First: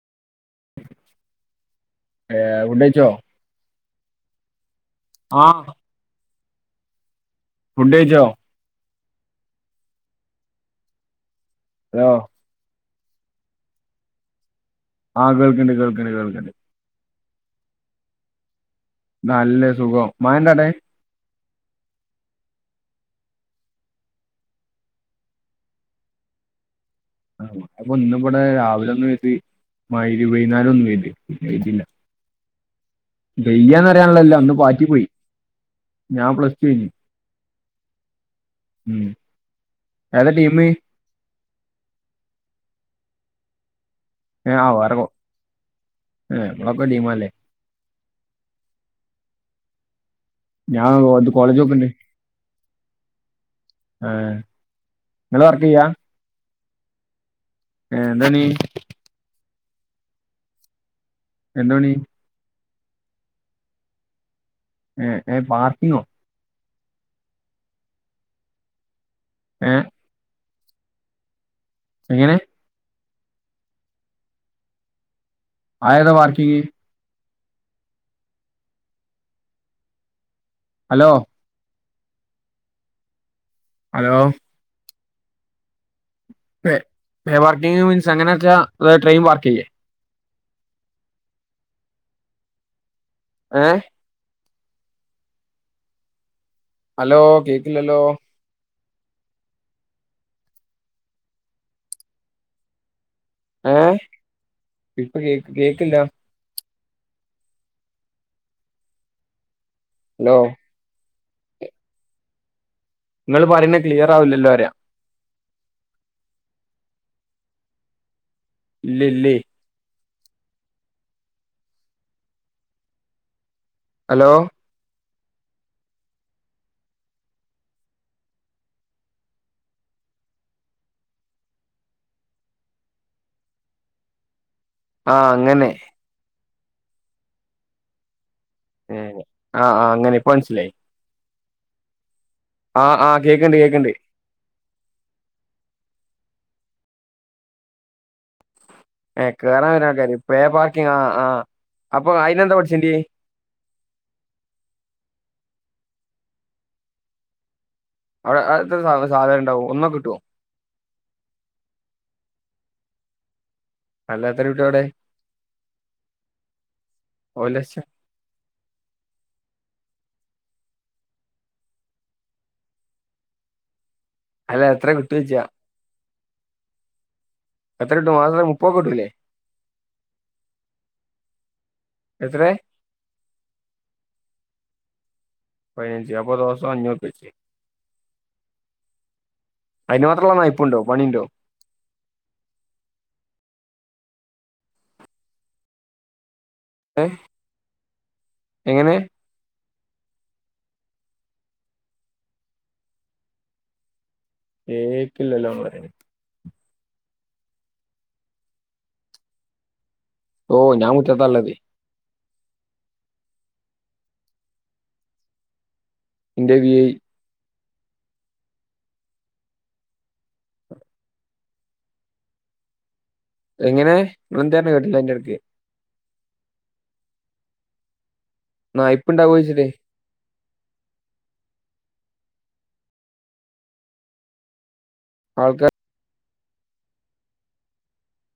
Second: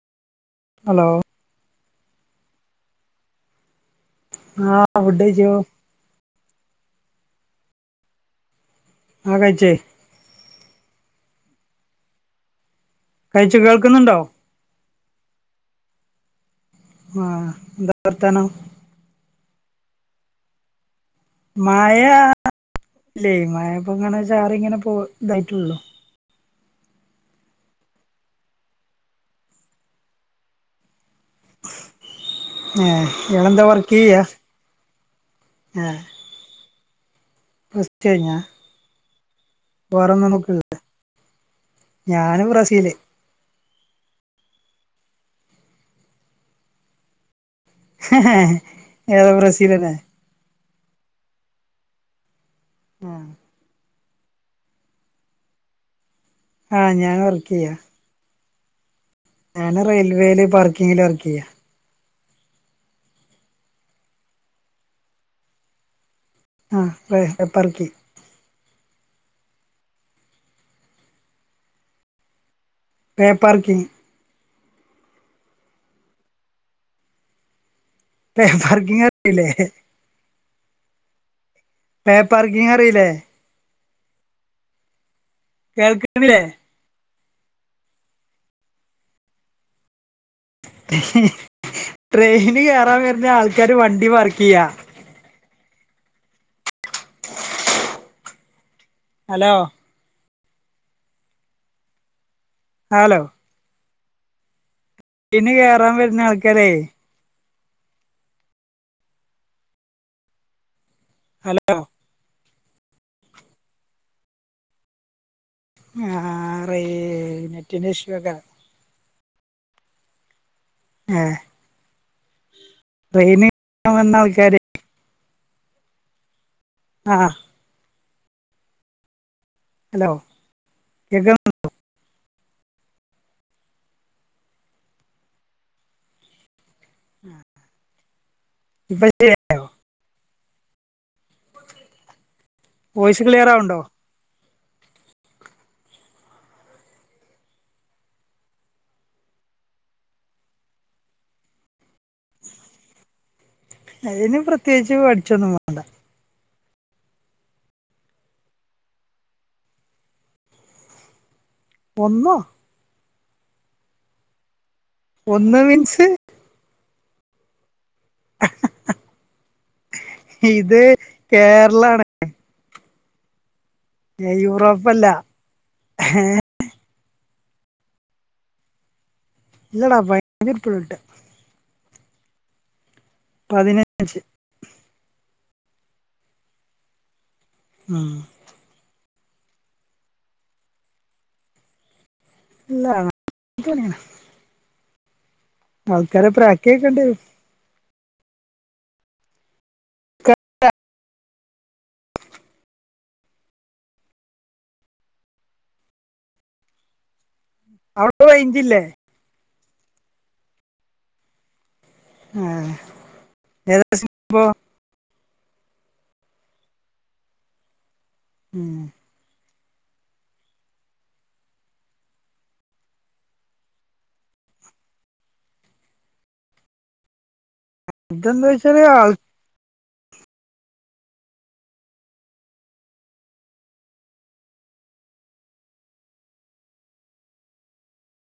Hello ഏഹ് ഫുഡേച്ചോ ആഹ് ആ ഫുഡേച്ചു ഫുഡേച്ചോ ആഹ കഴിച്ചെയ് ഹലോ കഴിച്ചു കേൾക്കുന്നുണ്ടോ ആഹ കേൾക്കണ്ട് കേൾക്കണ്ട് കേൾക്കണ്ട് ആഹ് എന്ത വർത്താനം നല്ല സുഖം മഴഡാവിടേ മഴ ഇല്ലേ മഴപ്പൊ ഇങ്ങനെ ചാറി ഇങ്ങനെ പോ ഇതായിട്ടുള്ളോ ആഹ അപ്പൊ ഇന്ന് ഇവിടെ രാവിലെ ഒന്നു പെയ്തി മ വൈകുന്നേരം ഒന്നു പെയ്ത് പിന്നെ പെയ്തില്ല ഹേ പെയ്യാന്ന്റിയാനുള്ളല്ല ഒന്ന് പാറ്റി പോയി ഹേ ഞാൻ പ്ലസ്ടു കഴിഞ്ഞ് പ്ലസ്ടു കഴിഞ്ഞ ഉം ഏതാ വേറൊന്നും ടീം നോക്കുനില്ലേ ഞാന് ബ്രസീല് ഏ ആറെക്ക ഇമ്മളൊക്കെ ഒരു ഡീമാല്ലേ ഹ്ഹഎ ഏത ബ്രസീലല്ലേ ഞാൻ കോ കോളേജ് നോക്കണ്ട് ആഹ് ആഹ നിങ്ങൾ വർക്ക് ചെയ്യാം ആഹ ഞാൻ വർക്ക് ചെയ്യാ ഏ എന്താനീ ഞാന് റെയിൽവേയില് പർക്കിങ്ങില് വർക്ക് ചെയ്യാ എന്താ പണി ഏയ് ഏയ് പാർക്കിങ്ങോ ആഹ് പേ പെർക്കി ഏഹ് എങ്ങനെ പേപാർക്കിങ് അതേതാ പാർക്കിങ് പേ പാർക്കിങ് അറിയൂല്ലേ ഹലോ പേപാർക്കിങ് അറിയൂല്ലേ ഹലോ കേൾക്കണില്ലേ പേ പേപാർക്കിംങ് മീൻസ് അങ്ങനെ വെച്ചാ അത്‌ ട്രെയിൻ പാർക്ക് ചെയ്യേ ട്രെയിന് കെയറാൻ വരുന്ന ആൾക്കാര് ഏഹ് വണ്ടി പാർക്ക് ചെയ്യാ ഹലോ കേക്കില്ലല്ലോ ഹലോ ഹലോ ഏഹ് ഇപ്പ കേക്ക് കേക്കില്ലാ ആൾക്കാരേ ഹലോ ഹലോ നിങ്ങള് പറയുന്ന ക്ലിയർ ആവില്ലല്ലോ പറയാ ആഹ് റേ നെറ്റിന്റെ ഇഷ്യുയൊക്കാ ഇല്ലില്ലേ ആഹ് ട്രെയിനി [unintelligible] വന്ന ഹലോ ആൾക്കാര് ആഹ് ഹലോ കേക്കാമൊ ആഹ് അങ്ങനെ [unintelligible] ആഹ് ആഹ് അങ്ങനെ ഇപ്പൊ മനസ്സിലായി ആഹ് ആഹ് വോയിസ് ക്ലിയർ കേ‌ക്കിണ്ട് ആവുണ്ടോ കേ‌ക്കിണ്ട് എഹ് കേറാൻ വരണ ആൾക്കാര് പേപാർകിംങ് ആഹ് ആഹ് അപ്പൊ അയിന് എന്താ പഠിച്ചണ്ടേ അതിന് പ്രത്യേകിച്ച് പഠിച്ചൊന്നുംവേ അവിടെ അതെത്ര സാല സാലറി ഇണ്ടാവും ഒന്നൊക്കൊ കിട്ടുവോ ഒന്നോ അല്ല എത്ര കിട്ടും അവിടെ ഒന്ന് മീൻസ് ഒരുലക്ഷം ഇത് കേരളാണ് അല്ല എത്ര യൂറോപ്പല്ല കിട്ടൂന്നോയ്ച്ച എത്ര കിട്ടും മാസത്തി മുപ്പതൊക്കൊ കിട്ടൂല്ലേ ഇല്ലടാ [unintelligible] എത്രയാ പതിനഞ്ച് പതിനഞ്ച് അപ്പൊ ദിവസം അഞ്ഞൂറുപ്പ്യ വെച്ച് ഉം അയ്ന് മാത്രൊള്ള നയിപ്പുണ്ടോ പണീണ്ടൊ ഇല്ല [inaudible] ആൾക്കാരെ പ്രാക്കേക്കേണ്ടെ ഏഹ് എങ്ങനെ ഏകില്ലോല്ലോ പറിണ് അവടെ റേഞ്ചില്ലേ? ഓ ഞാൻ മുറ്റതാള്ളത്. ഏഹ് [unintelligible] പ്പൊ ഇന്റെ വി ഐ ഉം എങ്ങനെ ങ്‌ളെന്തർഞ്ഞേ കേട്ടില്ല അയ്ന്റെടക്ക്. ഇജ്ന്തോയ് നായ്പ്പോണ്ടാവോയ്ച്ചിട്ടെ ആൾക്കാ